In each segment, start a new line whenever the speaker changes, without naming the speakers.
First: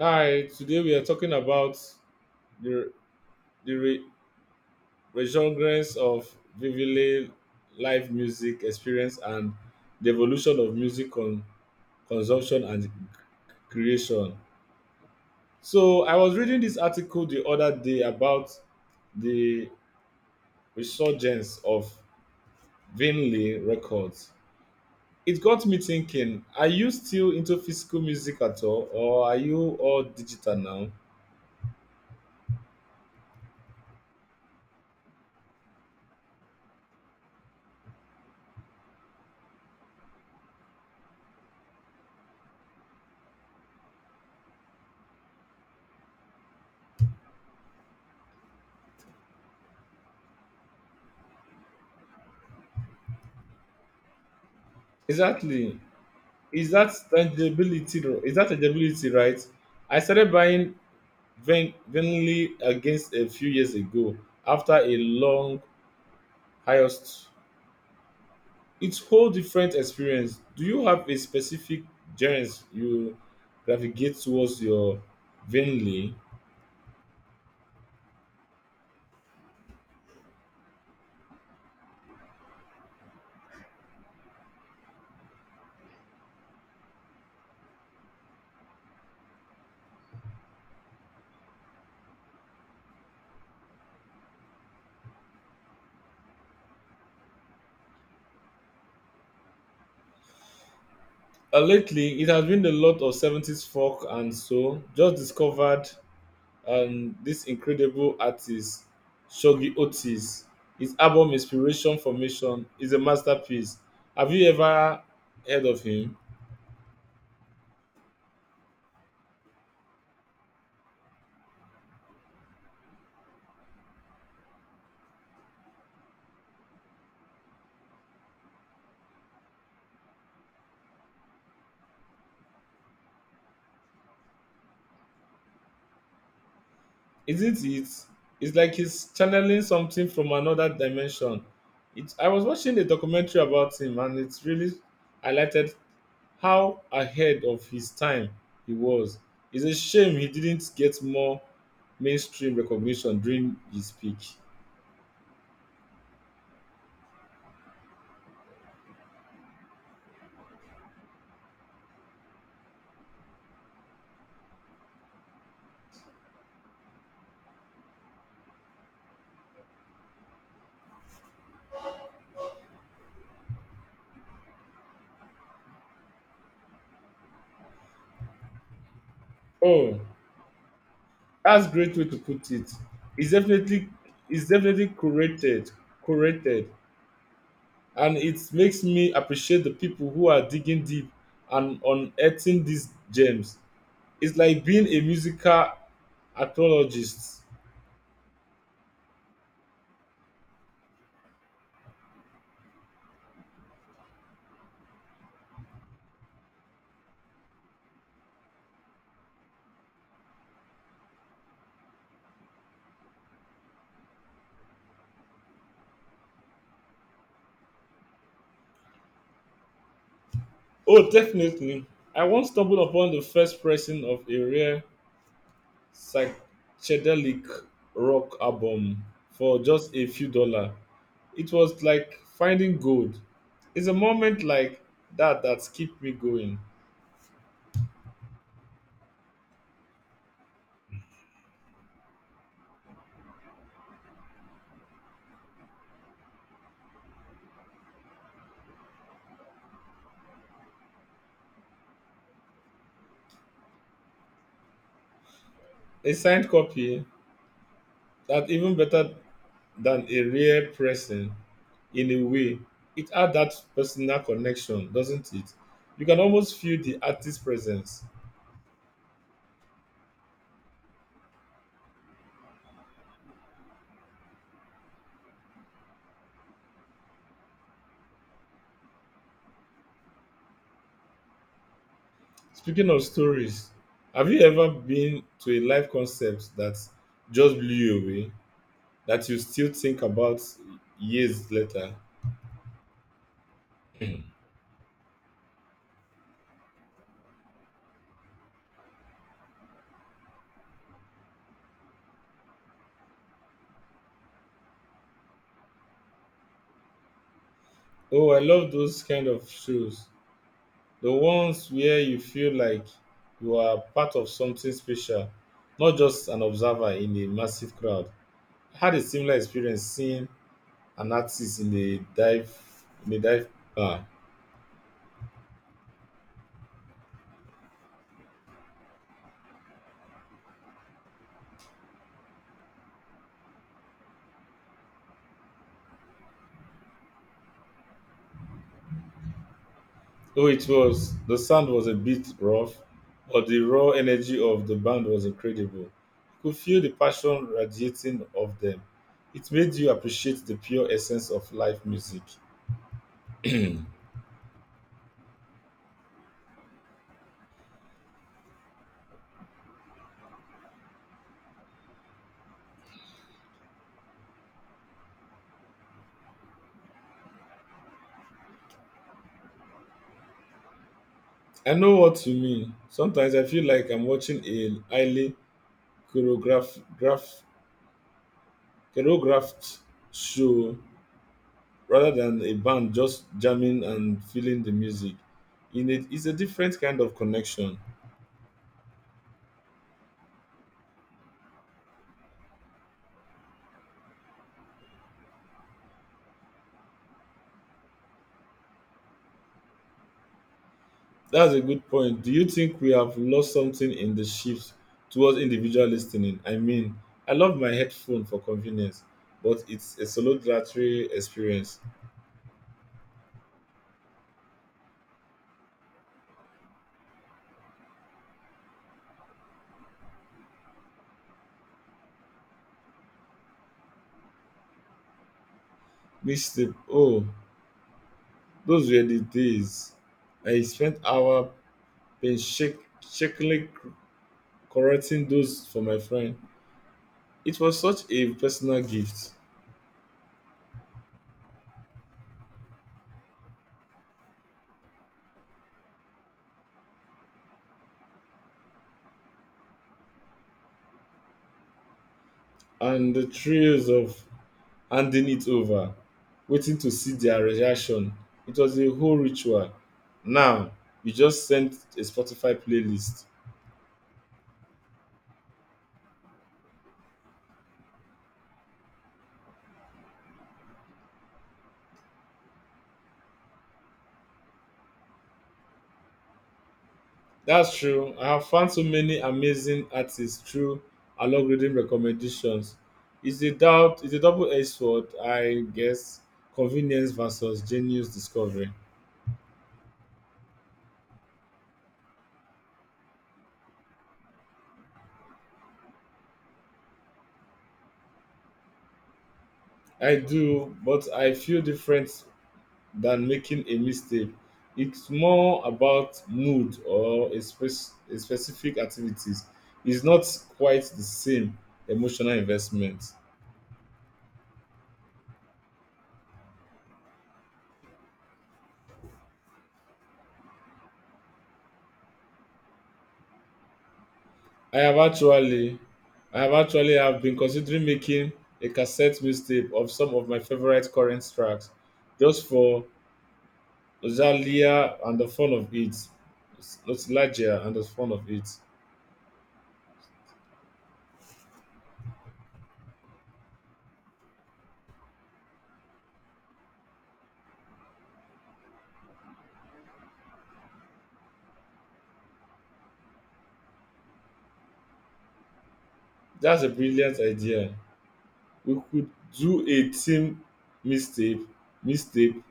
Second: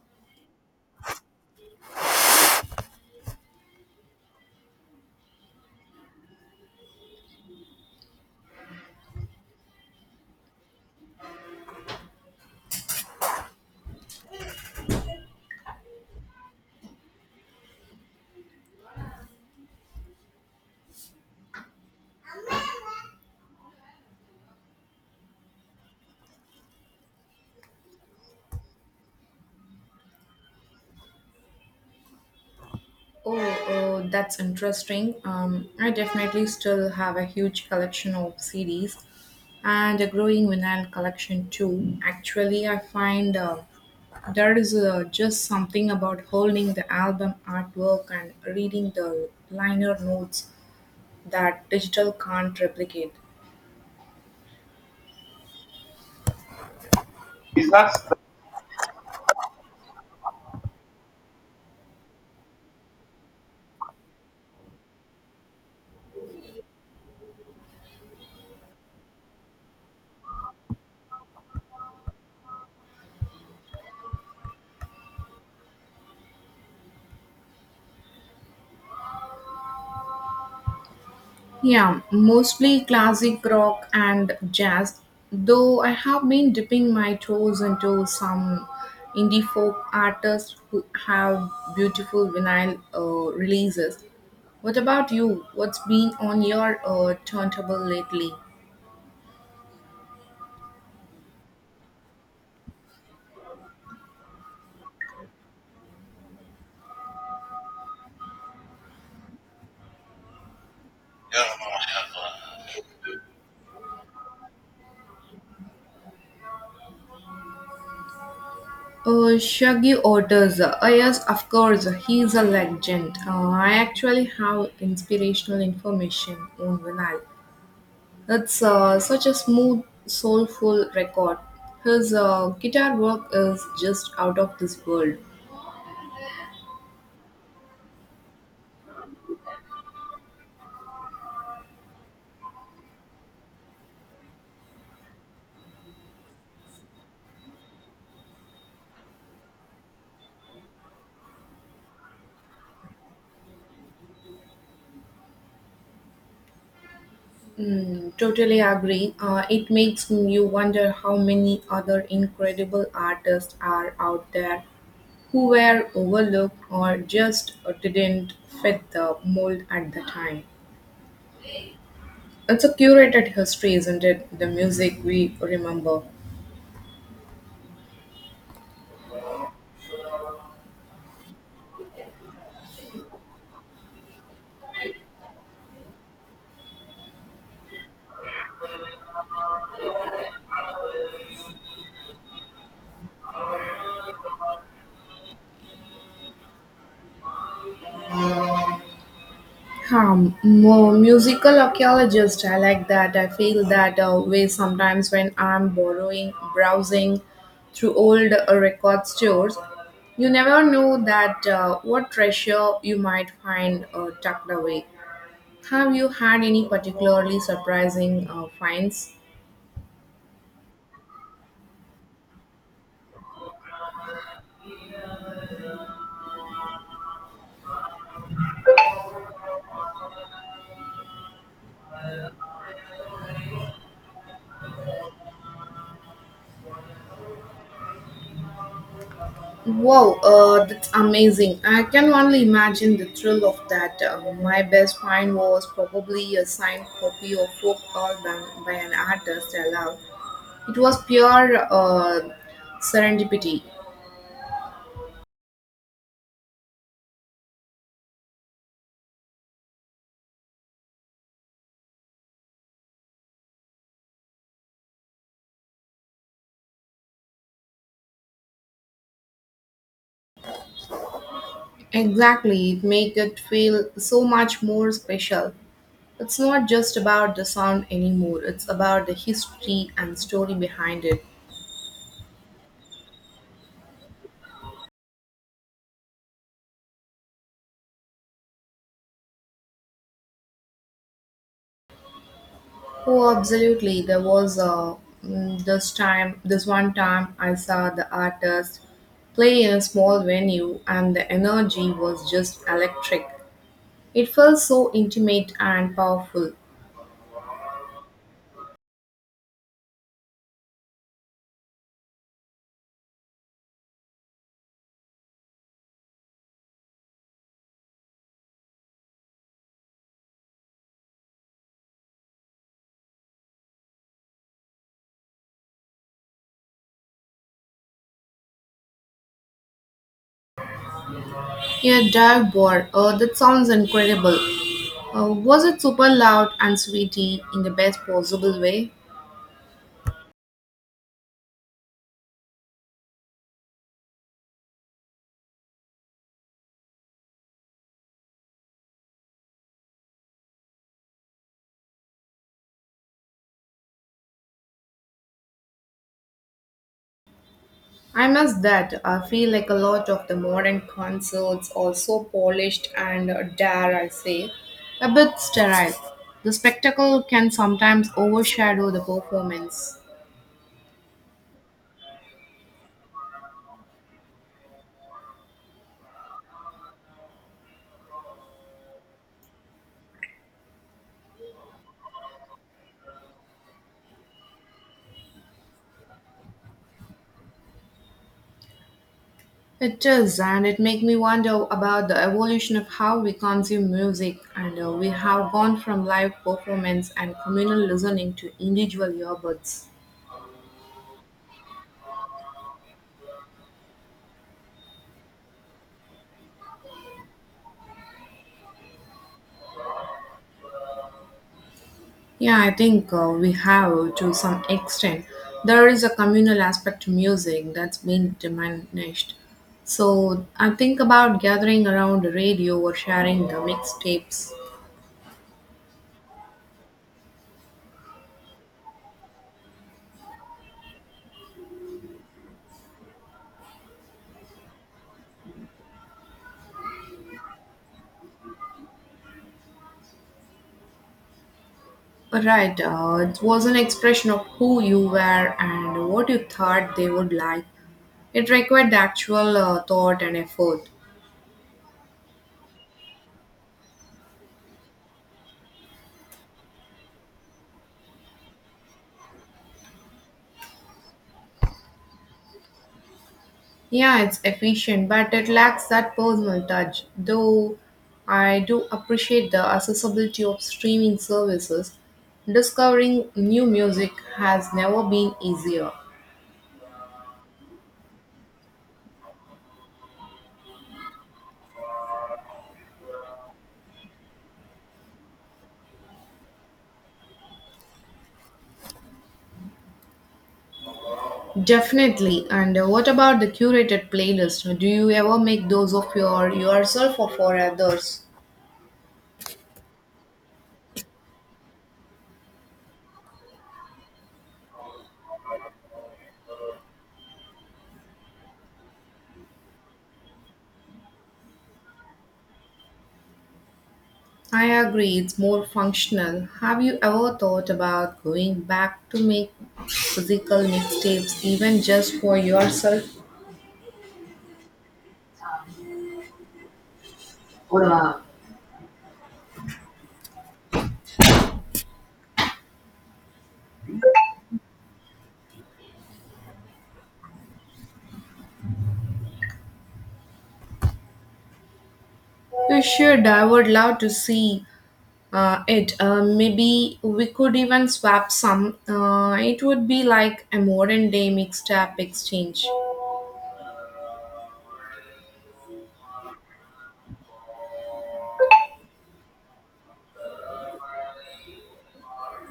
Hi, today we are talking about the, the re- resurgence of vividly live music experience and the evolution of consumption and creation. So, I was reading this article the other day about the resurgence of vinyl records. It got me thinking, are you still into physical music at all, or are you all digital now?
Oh, oh, that's interesting. I definitely still have a huge collection of CDs and a growing vinyl collection too. Actually, I find there is just something about holding the album artwork and reading the liner notes that digital can't replicate.
Exactly. Is that tangibility, is that tangibility, right? I started buying venly against a few years ago after a long hiatus. It's whole different experience. Do you have a specific journeys you navigate towards your venly?
Yeah, mostly classic rock and jazz, though I have been dipping my toes into some indie folk artists who have beautiful vinyl releases. What about you? What's been on your turntable lately?
Lately it has been a lot of 70s folk and so just discovered this incredible artist, Shogi Otis. His album Inspiration Formation is a masterpiece. Have you ever heard of him?
Shaggy Orders. Yes, of course, he's a legend. I actually have inspirational information on vinyl. It's such a smooth, soulful record. His guitar work is just out of this world.
Isn't it? It's like he's channeling something from another dimension. I was watching a documentary about him and it really highlighted how ahead of his time he was. It's a shame he didn't get more mainstream recognition during his peak.
Mm, totally agree. It makes you wonder how many other incredible artists are out there who were overlooked or just didn't fit the mold at the time. It's a curated history, isn't it? The music we remember.
Oh, that's great way to put it. It's definitely it's definitely curated, curated, and it makes me appreciate the people who are digging deep and unearthing these gems. It's like being a musical archaeologist.
Musical archaeologist, I like that. I feel that way sometimes when I'm borrowing, browsing through old record stores. You never know that what treasure you might find tucked away. Have you had any particularly surprising finds?
Oh, definitely. I once stumbled upon the first pressing of a rare psychedelic rock album for just a few dollars. It was like finding gold. It's a moment like that keep me going.
Wow, that's amazing. I can only imagine the thrill of that. My best find was probably a signed copy of folk album by an artist I love. It was pure serendipity.
A signed copy, that even better than a rare pressing in a way. It had that personal connection, doesn't it? You can almost feel the artist's presence.
Exactly, it made it feel so much more special. It's not just about the sound anymore, it's about the history and story behind it.
Speaking of stories, have you ever been to a live concert that just blew you away, that you still think about years later?
Oh, absolutely. There was mm, this time, this one time I saw the artist play in a small venue and the energy was just electric. It felt so intimate and powerful.
Oh, I love those kind of shows. The ones where you feel like you are part of something special, not just an observer in a massive crowd. I had a similar experience seeing an artist in a dive bar.
Yeah, dive bar. Oh, that sounds incredible. Was it super loud and sweety in the best possible way?
Oh, it was, the sound was a bit rough, but the raw energy of the band was incredible. You could feel the passion radiating of them. It made you appreciate the pure essence of live music.
I must that I feel like a lot of the modern concerts are so polished and dare I say a bit sterile. The spectacle can sometimes overshadow the performance.
I know what you mean. Sometimes I feel like I'm watching a highly choreographed, graph, choreographed show rather than a band just jamming and feeling the music. In it, it's a different kind of connection.
It does, and it makes me wonder about the evolution of how we consume music, and we have gone from live performance and communal listening to individual earbuds.
That's a good point. Do you think we have lost something in the shift towards individual listening? I mean, I love my headphone for convenience, but it's a solitary experience.
Yeah, I think we have to some extent. There is a communal aspect to music that's been diminished. So I think about gathering around the radio or sharing the mixtapes.
Missed it. Oh, those were the days. I spent hour painstakingly correcting those for my friend. It was such a personal gift,
Right, it was an expression of who you were and what you thought they would like. It required the actual thought and effort.
and the thrills of handing it over, waiting to see their reaction. It was a whole ritual. Now you just sent a Spotify playlist.
Yeah, it's efficient, but it lacks that personal touch. Though I do appreciate the accessibility of streaming services, discovering new music has never been easier.
That's true. I have found so many amazing artists through algorithm recommendations. It's a double edged sword, I guess. Convenience versus genius discovery.
Definitely. And what about the curated playlist? Do you ever make those of your yourself or for others?
I do, but I feel different than making a mistake. It's more about mood or a specific activities. It's not quite the same emotional investment.
I agree, it's more functional. Have you ever thought about going back to make physical mixtapes even just for yourself?
I have actually, I have actually have been considering making a cassette mixtape of some of my favorite current tracks, just for nostalgia and the fun of it. Nostalgia and the fun of it.
Sure, I would love to see it. Maybe we could even swap some. It would be like a modern day mixed up exchange.
That's a brilliant idea. We could do a team mixtape mixtape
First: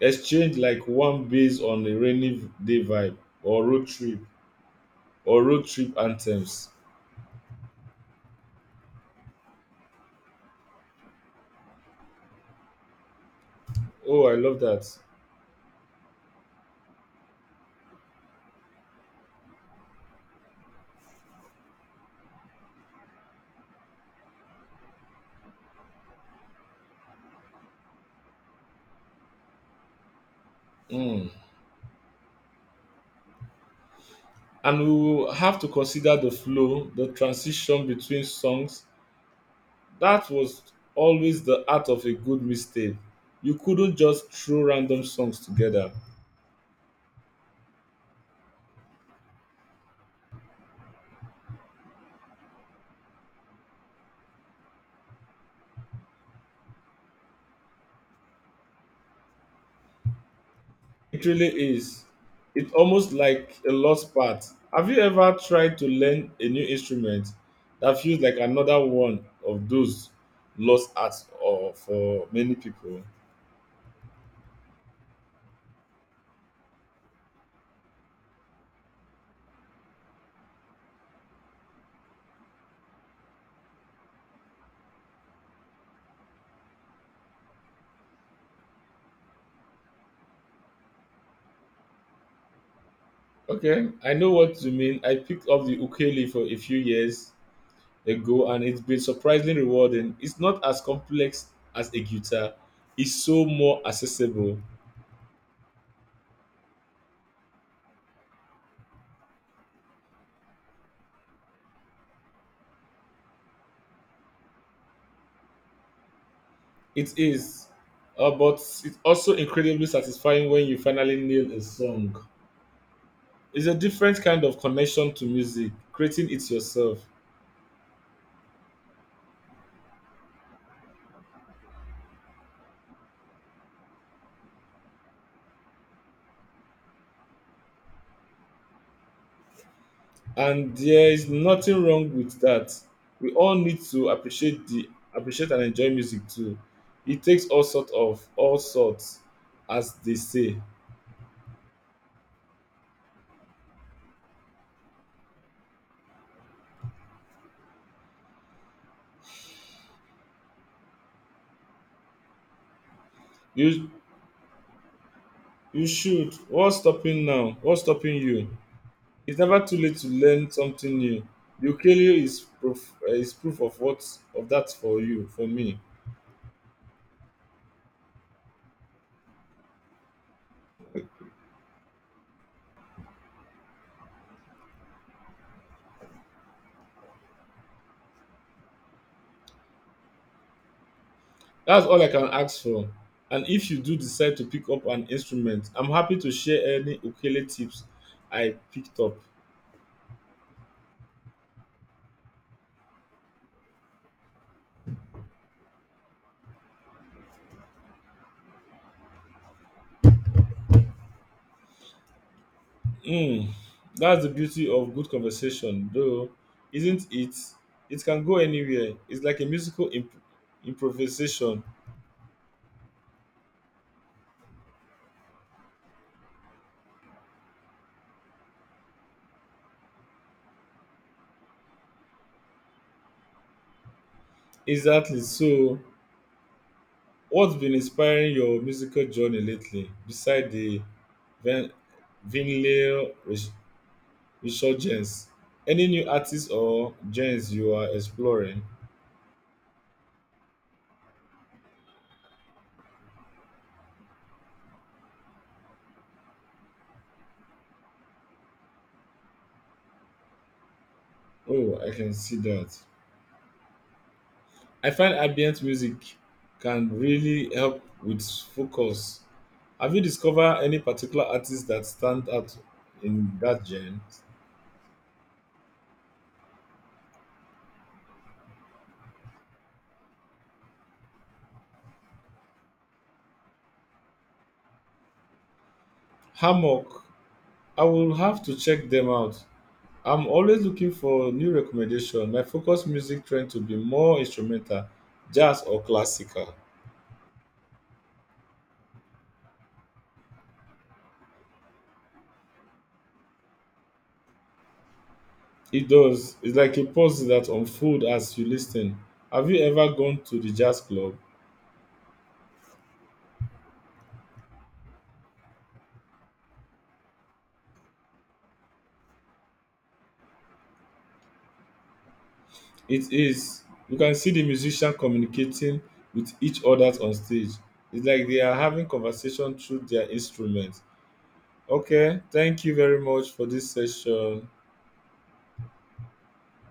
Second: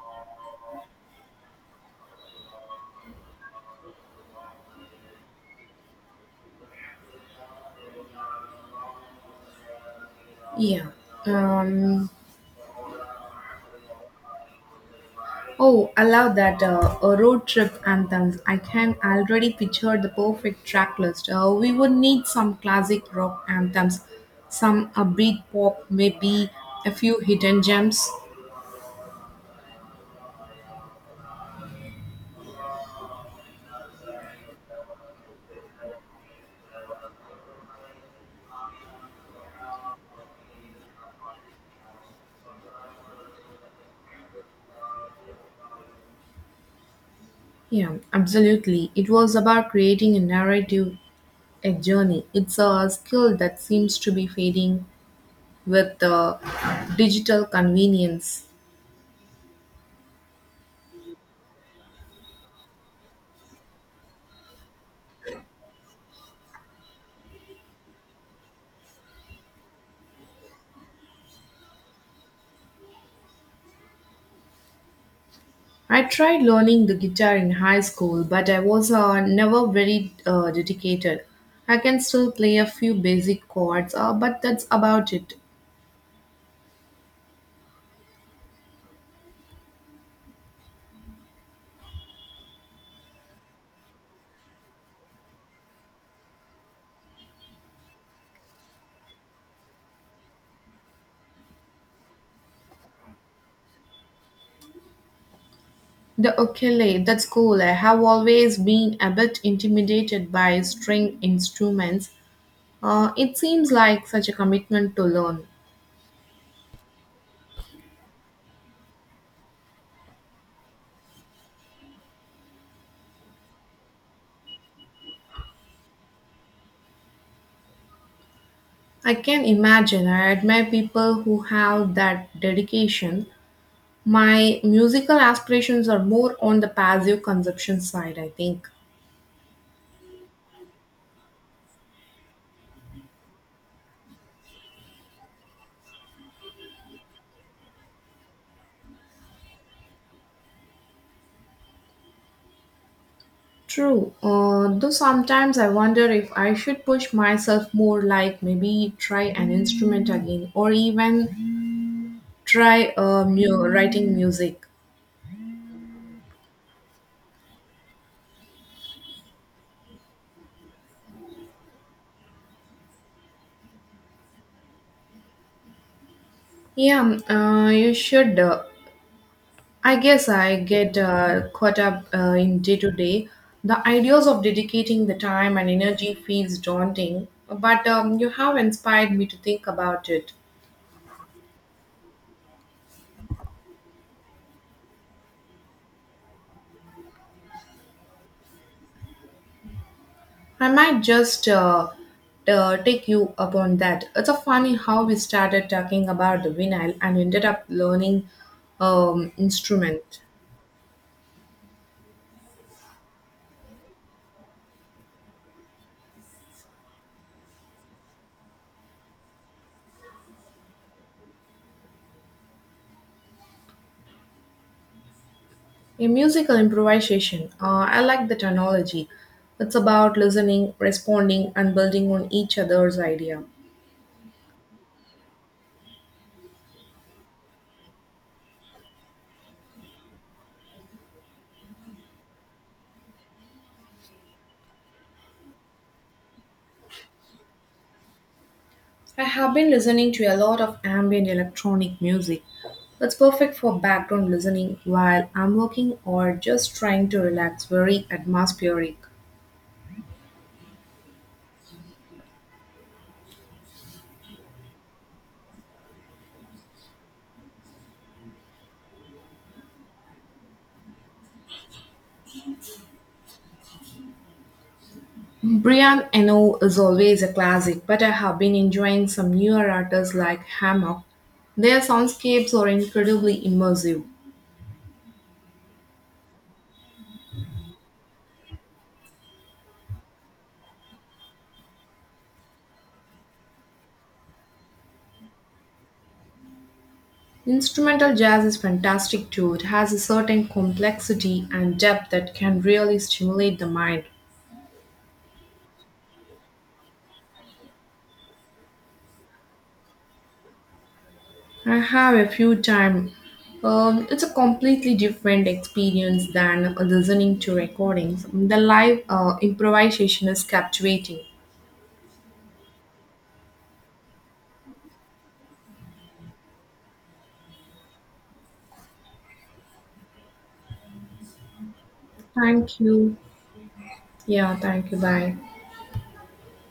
exchange, like one based on a rainy day vibe or road trip or road trip anthems.
Yeah. Um,
Oh, I love that.
oh, I love that a road trip anthems. I can already picture the perfect track list. We would need some classic rock anthems, some upbeat pop, maybe a few hidden gems.
Mm. And we will have to consider the flow, the transition between songs. That was always the art of a good mistake. You couldn't just throw random songs together.
Yeah, absolutely. It was about creating a narrative, a journey. It's a skill that seems to be fading with the digital convenience.
It really is. It's almost like a lost part. Have you ever tried to learn a new instrument? That feels like another one of those lost arts or for many people.
I tried learning the guitar in high school, but I was never very dedicated. I can still play a few basic chords, but that's about it.
Okay, I know what you mean. I picked up the ukulele for a few years ago and it's been surprisingly rewarding. It's not as complex as a guitar, it's so more accessible.
The ukulele, that's cool. I have always been a bit intimidated by string instruments. It seems like such a commitment to learn.
It is, but it's also incredibly satisfying when you finally nail a song. It's a different kind of connection to music, creating it yourself.
I can imagine. I admire people who have that dedication. My musical aspirations are more on the passive consumption side, I think.
And there is nothing wrong with that. We all need to appreciate and enjoy music too. It takes all sorts, as they say.
True. Though sometimes I wonder if I should push myself more, like maybe try an instrument again or even try
You
writing music.
you should. What's stopping now? What's stopping you? It's never too late to learn something new. The ukulele is proof of what of that for you, for me.
Yeah, you should. I guess I get caught up in day to day. The ideas of dedicating the time and energy feels daunting, but you have inspired me to think about it.
That's all I can ask for. And if you do decide to pick up an instrument, I'm happy to share any ukulele tips I picked up.
I might just take you up on that. It's a funny how we started talking about the vinyl and ended up learning instrument.
Mm, that's the beauty of good conversation, though, isn't it? It can go anywhere. It's like a improvisation.
A musical improvisation. I like the technology. It's about listening, responding, and building on each other's idea.
Exactly. So, what's been inspiring your musical journey lately, beside the Van- vinyl res- resurgence? Any new artists or genres you are exploring?
I have been listening to a lot of ambient electronic music. It's perfect for background listening while I'm working or just trying to relax, very atmospheric.
Oh, I can see that. I find ambient music can really help with focus. Have you discovered any particular artists that stand out in that genre?
Brian Eno is always a classic, but I have been enjoying some newer artists like Hammock. Their soundscapes are incredibly immersive.
Hammock, I will have to check them out. I'm always looking for new recommendation. My focus music trend to be more instrumental, jazz or classical.
Instrumental jazz is fantastic too. It has a certain complexity and depth that can really stimulate the mind.
It does. It's like a pause that unfold as you listen. Have you ever gone to the jazz club?
I have a few times. It's a completely different experience than listening to recordings. The live improvisation is captivating.
It is. You can see the musician communicating with each other on stage. It's like they are having conversation through their instruments. Okay, thank you
Thank
very
you.
much for this session.
Yeah, thank you. Bye.